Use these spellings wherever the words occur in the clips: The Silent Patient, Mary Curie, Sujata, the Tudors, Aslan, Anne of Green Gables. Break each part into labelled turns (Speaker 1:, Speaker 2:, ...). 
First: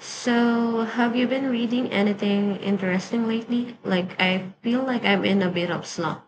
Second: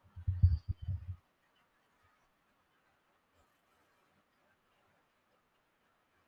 Speaker 1: So, have you been reading anything interesting lately? Like, I feel like I'm in a bit of slump.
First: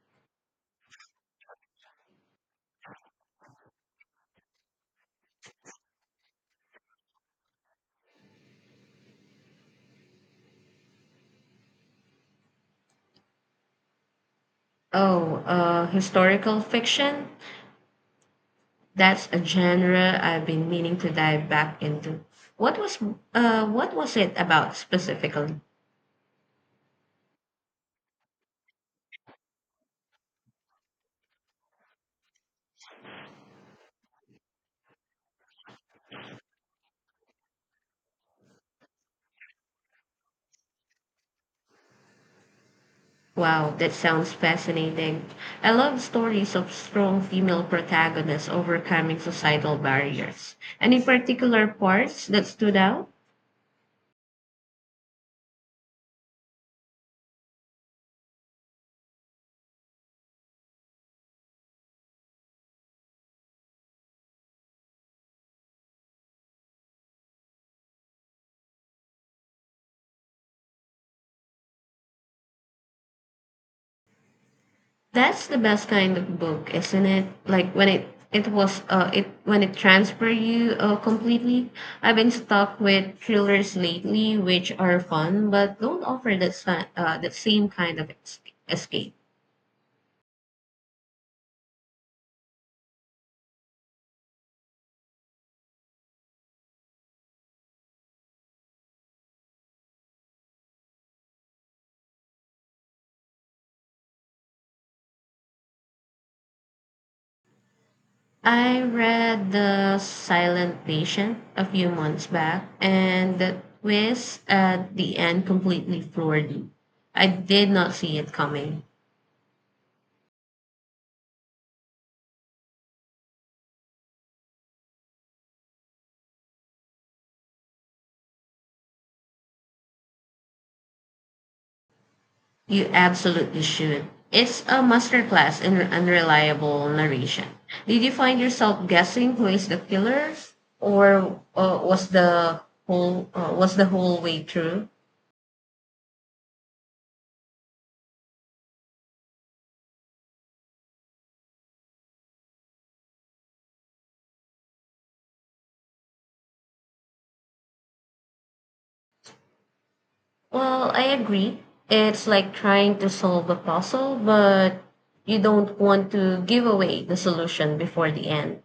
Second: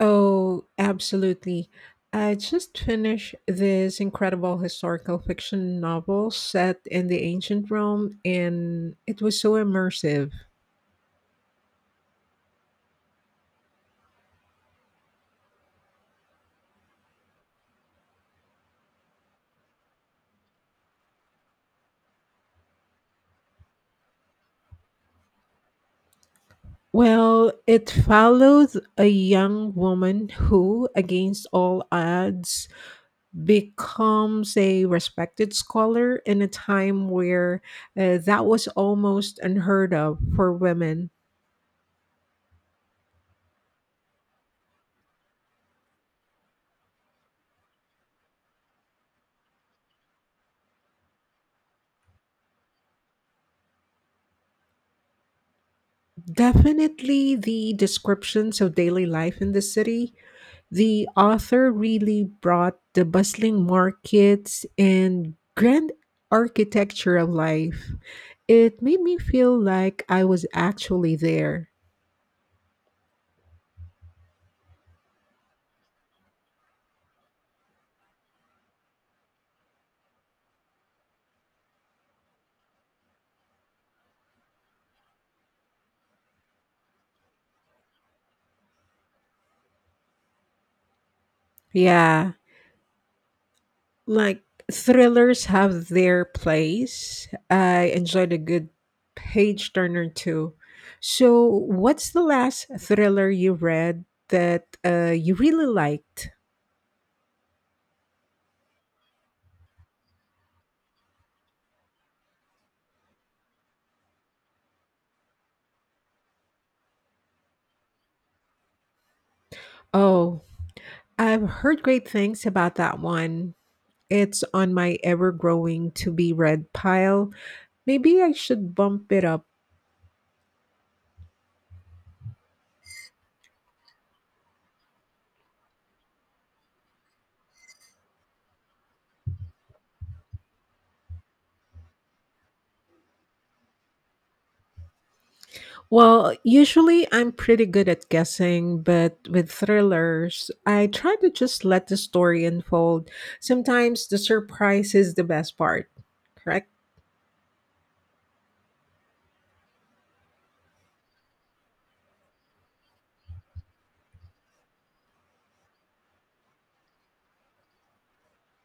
Speaker 2: Oh, absolutely. I just finished this incredible historical fiction novel set in the ancient Rome, and it was so immersive.
Speaker 1: Oh, historical fiction? That's a genre I've been meaning to dive back into. What was, what was it about specifically?
Speaker 2: Well, it follows a young woman who, against all odds, becomes a respected scholar in a time where that was almost unheard of for women.
Speaker 1: Wow, that sounds fascinating. I love stories of strong female protagonists overcoming societal barriers. Any particular parts that stood out?
Speaker 2: Definitely the descriptions of daily life in the city. The author really brought the bustling markets and grand architecture of life. It made me feel like I was actually there.
Speaker 1: That's the best kind of book, isn't it? Like when it was it when it transfer you completely. I've been stuck with thrillers lately, which are fun but don't offer that same kind of escape.
Speaker 2: Yeah. Like thrillers have their place. I enjoyed a good page turner too. So, what's the last thriller you read that you really liked?
Speaker 1: I read The Silent Patient a few months back, and the twist at the end completely floored me. I did not see it coming.
Speaker 2: Oh, I've heard great things about that one. It's on my ever growing to be read pile. Maybe I should bump it up.
Speaker 1: You absolutely should. It's a masterclass in unreliable narration. Did you find yourself guessing who is the killer, or was the whole way through?
Speaker 2: Well, usually I'm pretty good at guessing, but with thrillers, I try to just let the story unfold. Sometimes the surprise is the best part, correct?
Speaker 1: Well, I agree. It's like trying to solve a puzzle, but you don't want to give away the solution before the end.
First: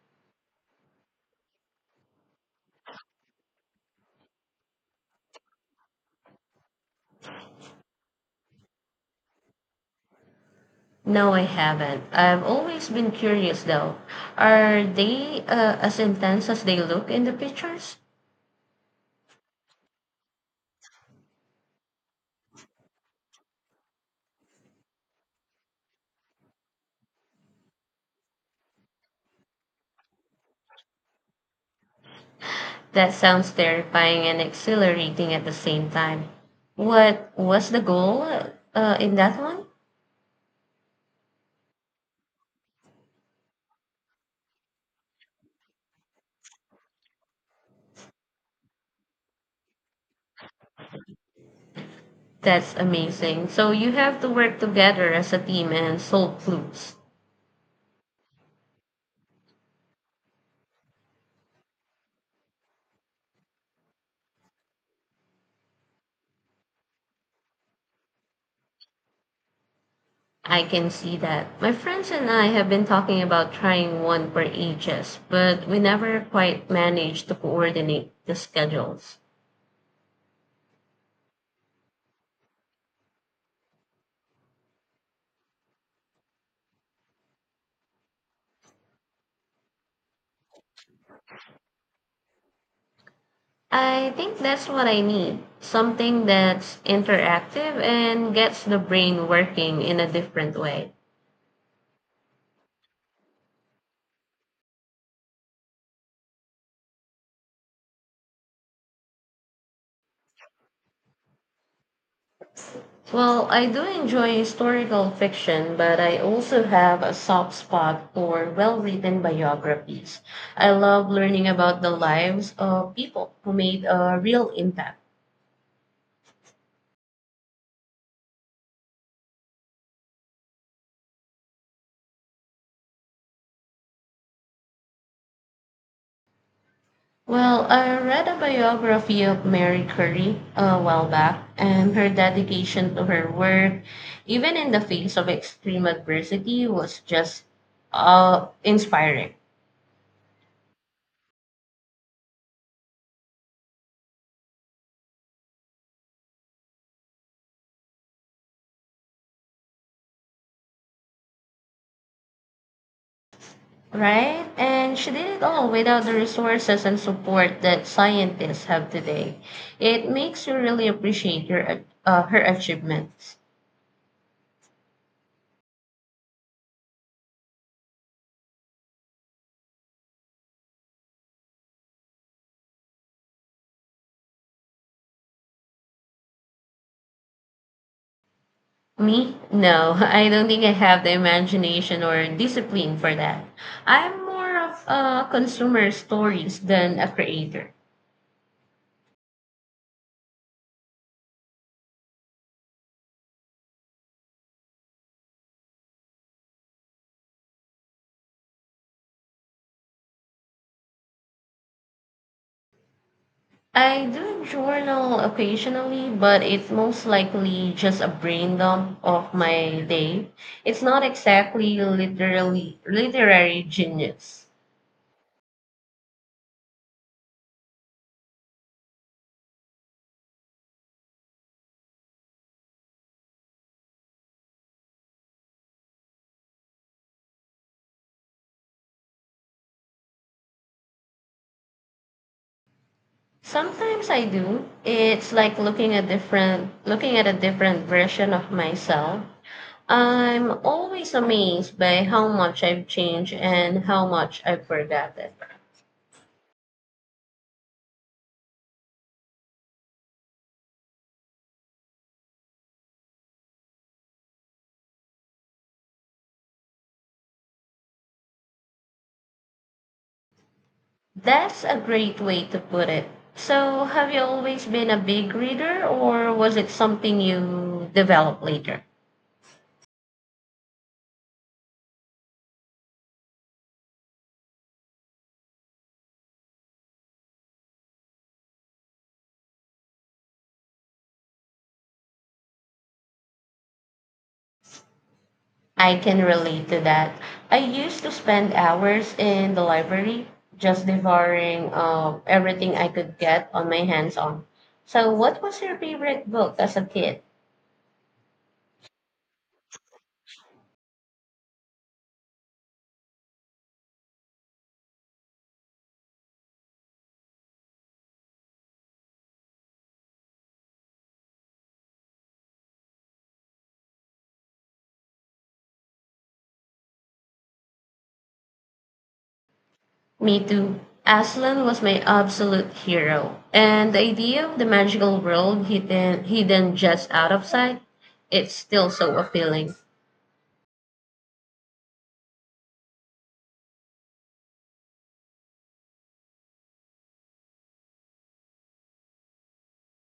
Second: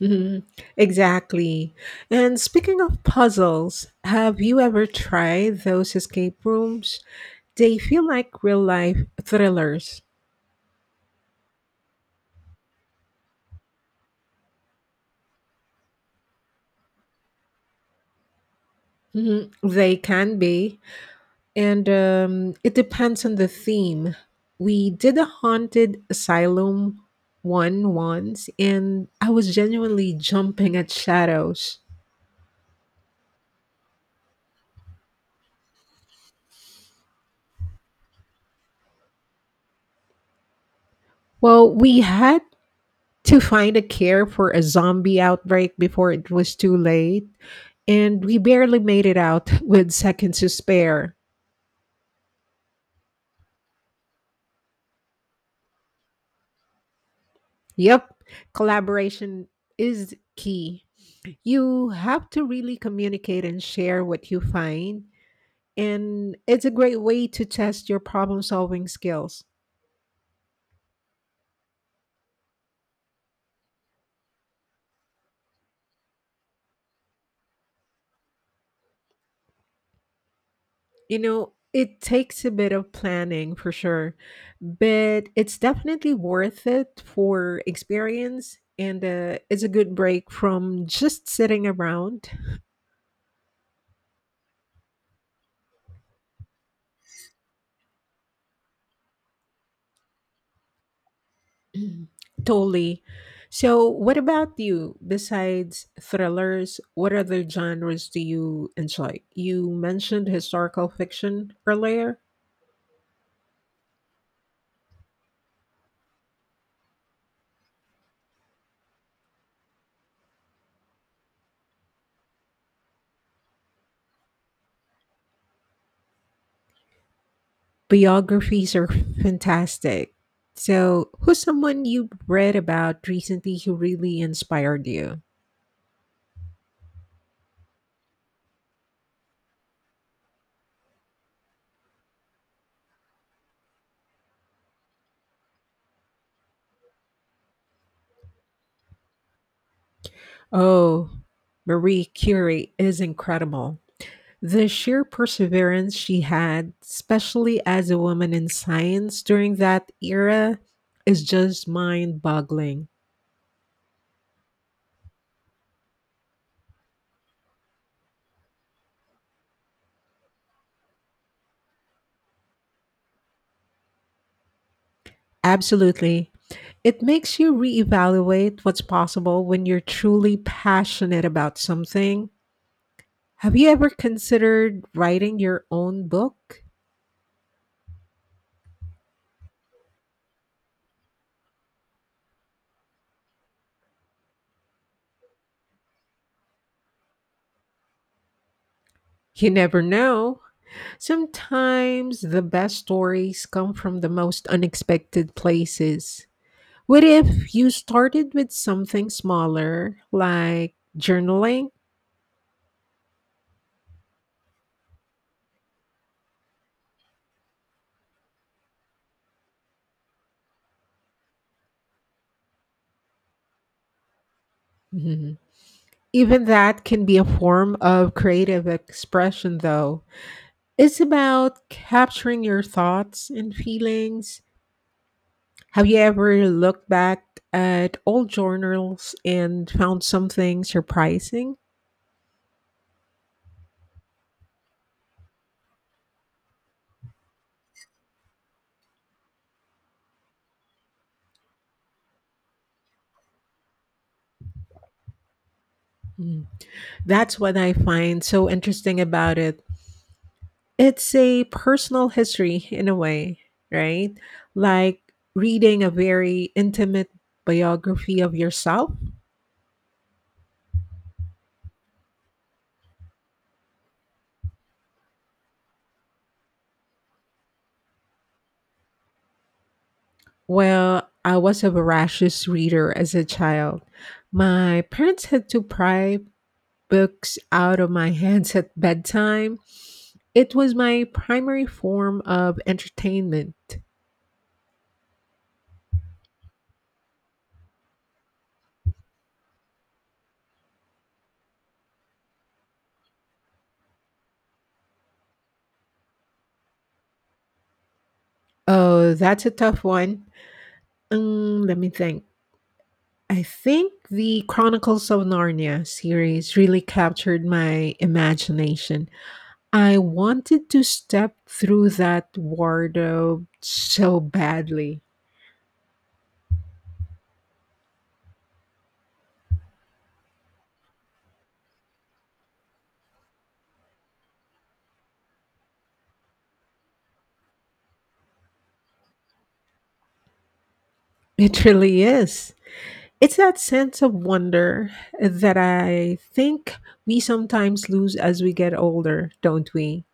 Speaker 2: Mhm. Exactly. And speaking of puzzles, have you ever tried those escape rooms? They feel like real life thrillers.
Speaker 1: No, I haven't. I've always been curious though. Are they as intense as they look in the pictures?
Speaker 2: Mhm. They can be. And it depends on the theme. We did a haunted asylum one once, and I was genuinely jumping at shadows.
Speaker 1: That sounds terrifying and exhilarating at the same time. What was the goal in that one?
Speaker 2: Well, we had to find a care for a zombie outbreak before it was too late, and we barely made it out with seconds to spare.
Speaker 1: That's amazing. So you have to work together as a team and solve clues.
Speaker 2: Yep, collaboration is key. You have to really communicate and share what you find, and it's a great way to test your problem solving skills.
Speaker 1: I can see that. My friends and I have been talking about trying one for ages, but we never quite managed to coordinate the schedules.
Speaker 2: You know, it takes a bit of planning for sure, but it's definitely worth it for experience, and it's a good break from just sitting around.
Speaker 1: I think that's what I need, something that's interactive and gets the brain working in a different way.
Speaker 2: Totally. So, what about you? Besides thrillers, what other genres do you enjoy? You mentioned historical fiction earlier.
Speaker 1: Well, I do enjoy historical fiction, but I also have a soft spot for well written biographies. I love learning about the lives of people who made a real impact.
Speaker 2: Biographies are fantastic. So, who's someone you read about recently who really inspired you?
Speaker 1: Well, I read a biography of Mary Curie a while back, and her dedication to her work, even in the face of extreme adversity, was just inspiring.
Speaker 2: Oh, Marie Curie is incredible. The sheer perseverance she had, especially as a woman in science during that era, is just mind boggling.
Speaker 1: Right? And she did it all without the resources and support that scientists have today. It makes you really appreciate her achievements.
Speaker 2: Absolutely. It makes you reevaluate what's possible when you're truly passionate about something. Have you ever considered writing your own book?
Speaker 1: Me? No, I don't think I have the imagination or discipline for that. I'm more of a consumer stories than a creator.
Speaker 2: You never know. Sometimes the best stories come from the most unexpected places. What if you started with something smaller, like journaling?
Speaker 1: I do journal occasionally, but it's most likely just a brain dump of my day. It's not exactly literally literary genius.
Speaker 2: Mhm. Even that can be a form of creative expression, though. It's about capturing your thoughts and feelings. Have you ever looked back at old journals and found something surprising?
Speaker 1: Sometimes I do. It's like looking at a different version of myself. I'm always amazed by how much I've changed and how much I've forgotten.
Speaker 2: Mm. That's what I find so interesting about it. It's a personal history in a way, right? Like reading a very intimate biography of yourself.
Speaker 1: That's a great way to put it. So, have you always been a big reader, or was it something you developed later?
Speaker 2: Well, I was a voracious reader as a child. My parents had to pry books out of my hands at bedtime. It was my primary form of entertainment.
Speaker 1: I can relate to that. I used to spend hours in the library just devouring everything I could get on my hands on. So, what was your favorite book as a kid?
Speaker 2: Oh, that's a tough one. Let me think. I think the Chronicles of Narnia series really captured my imagination. I wanted to step through that wardrobe so badly.
Speaker 1: Me too. Aslan was my absolute hero. And the idea of the magical world hidden just out of sight, it's still so appealing.
Speaker 2: It really is. It's that sense of wonder that I think we sometimes lose as we get older, don't we?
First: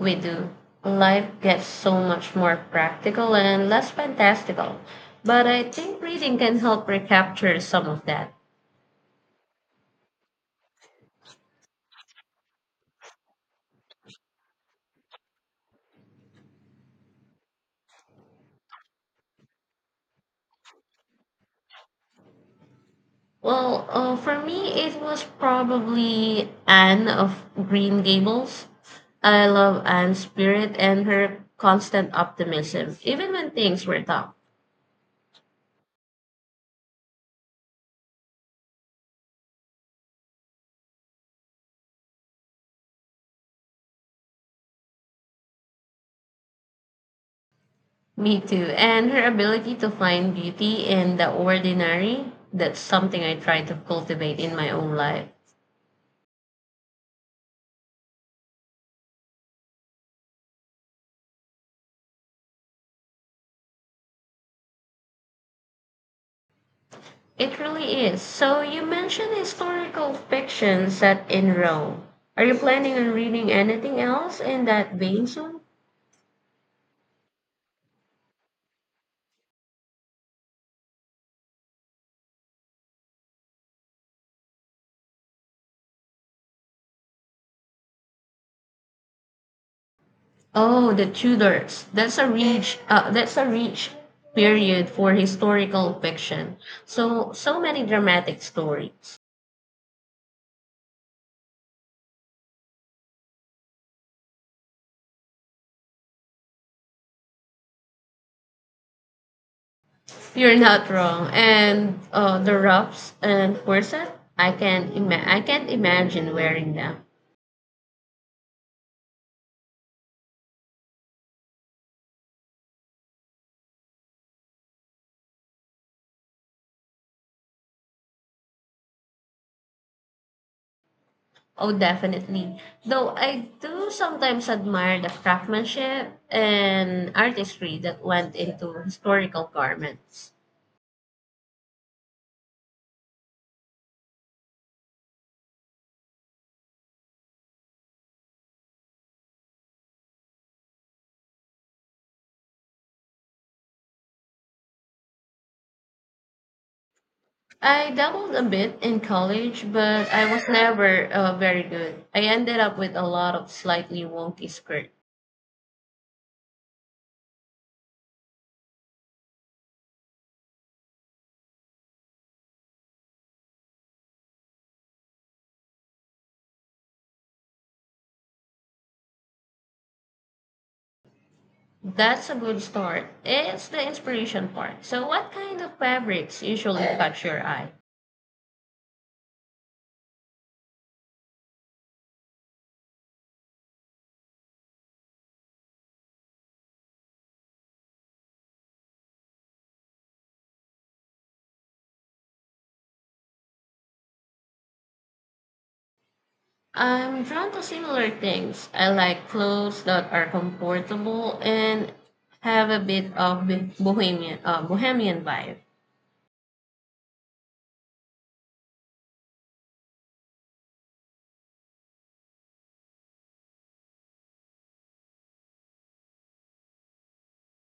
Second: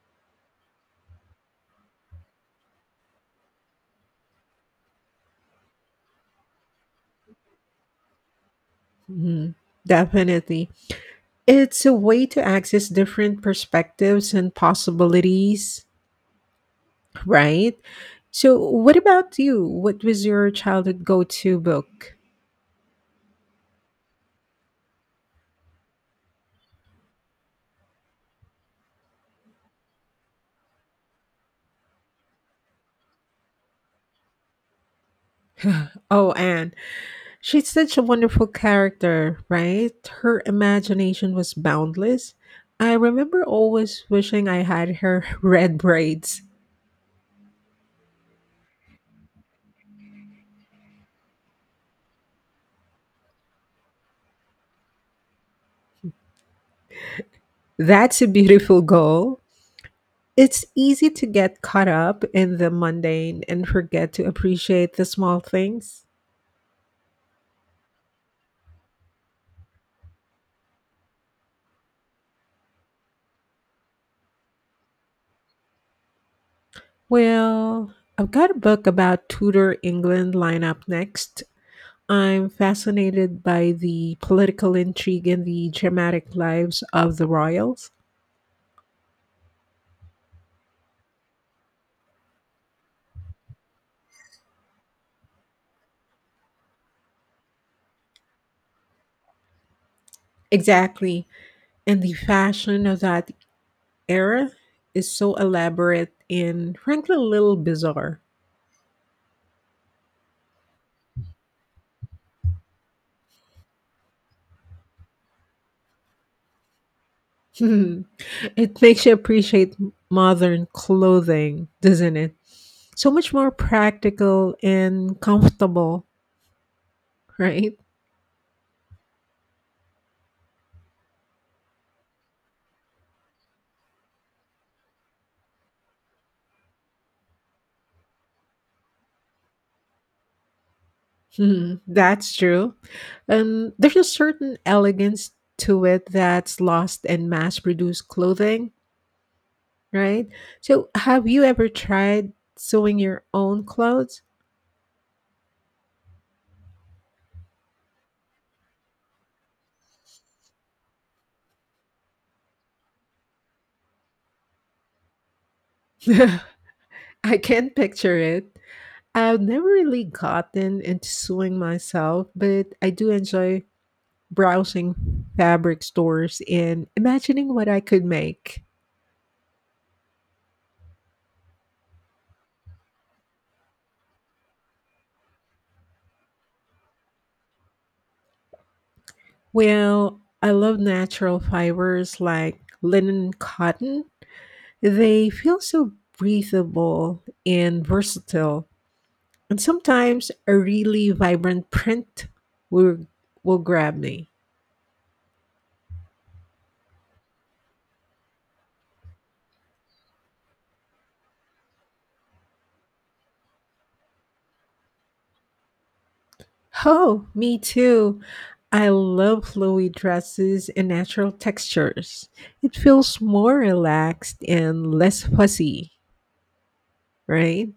Speaker 1: We do. Life gets so much more practical and less fantastical. But I think reading can help recapture some of that.
Speaker 2: Mhm. Definitely. It's a way to access different perspectives and possibilities, right? So, what about you? What was your childhood go to book?
Speaker 1: For me, it was probably Anne of Green Gables. I love Anne's spirit and her constant optimism, even when things were tough.
Speaker 2: Oh, Anne. She's such a wonderful character, right? Her imagination was boundless. I remember always wishing I had her red braids.
Speaker 1: Me too. And her ability to find beauty in the ordinary, that's something I try to cultivate in my own life.
Speaker 2: That's a beautiful goal. It's easy to get caught up in the mundane and forget to appreciate the small things.
Speaker 1: It really is. So you mentioned historical fiction set in Rome. Are you planning on reading anything else in that vein soon?
Speaker 2: Well, I've got a book about Tudor England lineup next. I'm fascinated by the political intrigue and the dramatic lives of the royals.
Speaker 1: Oh, the Tudors. That's a rich period for historical fiction. So many dramatic stories.
Speaker 2: Exactly. And the fashion of that era is so elaborate and frankly a little bizarre.
Speaker 1: You're not wrong. And the ruffs and corset, I can not ima- I can't imagine wearing them.
Speaker 2: It makes you appreciate modern clothing, doesn't it? So much more practical and comfortable, right?
Speaker 1: Oh, definitely. Though I do sometimes admire the craftsmanship and artistry that went into historical garments.
Speaker 2: Mhm, that's true. And there's a certain elegance to it that's lost in mass produced clothing, right? So, have you ever tried sewing your own clothes?
Speaker 1: I dabbled a bit in college, but I was never very good. I ended up with a lot of slightly wonky skirt.
Speaker 2: I can't picture it. I've never really gotten into sewing myself, but I do enjoy browsing fabric stores and imagining what I could make.
Speaker 1: That's a good start. It's the inspiration part. So, what kind of fabrics usually catch your eye?
Speaker 2: Well, I love natural fibers like linen and cotton. They feel so breathable and versatile. And sometimes a really vibrant print will, will grab me.
Speaker 1: I'm drawn to similar things. I like clothes that are comfortable and have a bit of bohemian vibe.
Speaker 2: Oh, me too. I love flowy dresses and natural textures. It feels more relaxed and less fussy, right?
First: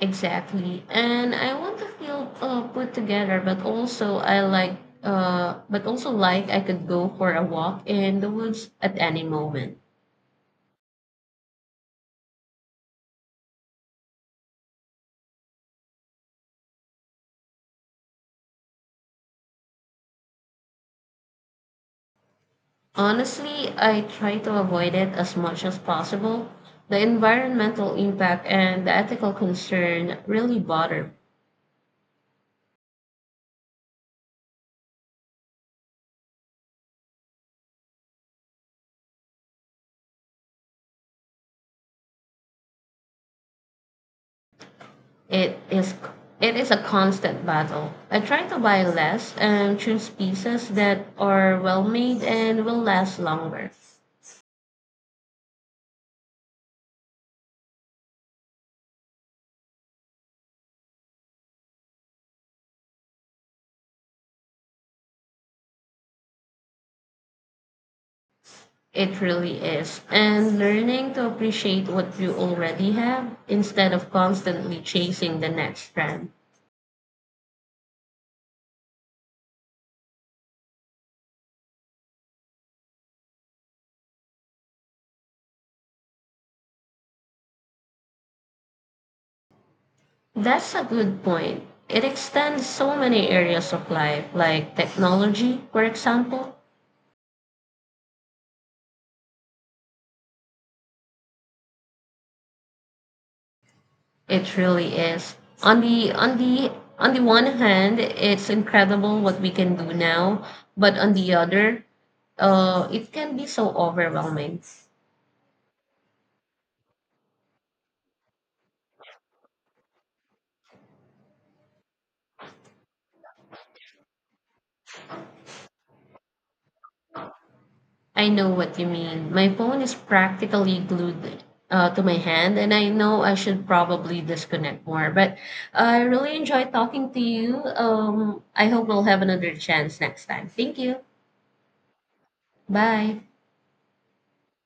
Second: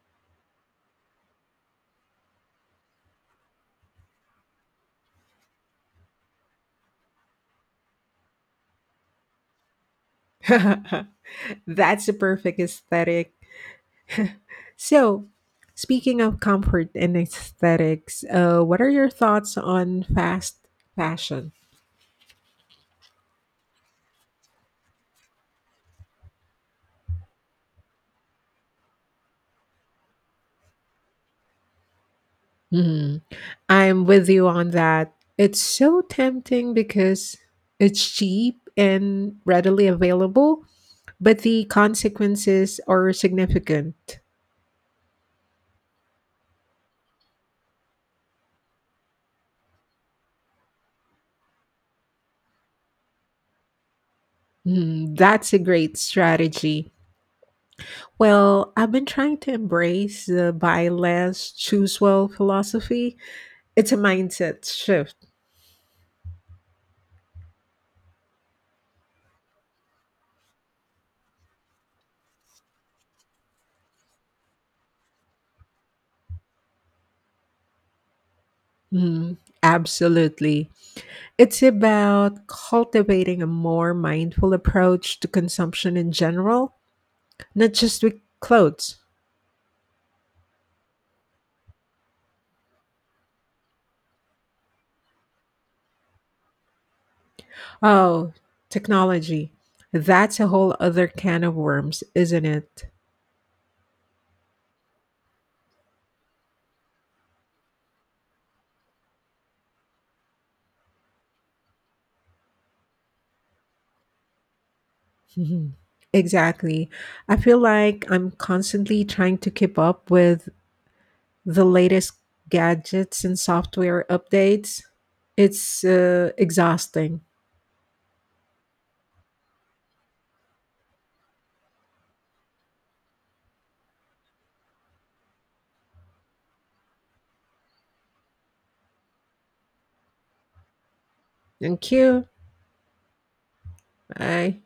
Speaker 1: Exactly. And I want to feel put together, but also like I could go for a walk in the woods at any moment.
Speaker 2: That's the perfect aesthetic. So, speaking of comfort and aesthetics, what are your thoughts on fast fashion?
Speaker 1: Honestly, I try to avoid it as much as possible. The environmental impact and the ethical concern really bother
Speaker 2: Hmm. I'm with you on that. It's so tempting because it's cheap and readily available, but the consequences are significant.
Speaker 1: It is it is a constant battle. I try to buy less and choose pieces that are well made and will last longer.
Speaker 2: Mm, that's a great strategy. Well, I've been trying to embrace the buy less, choose well philosophy. It's a mindset shift.
Speaker 1: It really is. And learning to appreciate what you already have instead of constantly chasing the next trend.
Speaker 2: Mm, absolutely. It's about cultivating a more mindful approach to consumption in general, not just with clothes.
Speaker 1: That's a good point. It extends so many areas of life, like technology, for example.
Speaker 2: Oh, technology. That's a whole other can of worms, isn't it?
Speaker 1: It really is. On the on the on the one hand, it's incredible what we can do now, but on the other, it can be so overwhelming.
Speaker 2: Mhm. Exactly. I feel like I'm constantly trying to keep up with the latest gadgets and software updates. It's exhausting.
Speaker 1: I know what you mean. My phone is practically glued to my hand, and I know I should probably disconnect more. But I really enjoyed talking to you. I hope we'll have another chance next time. Thank you.
Speaker 2: Thank you.
Speaker 1: Bye.
Speaker 2: Bye.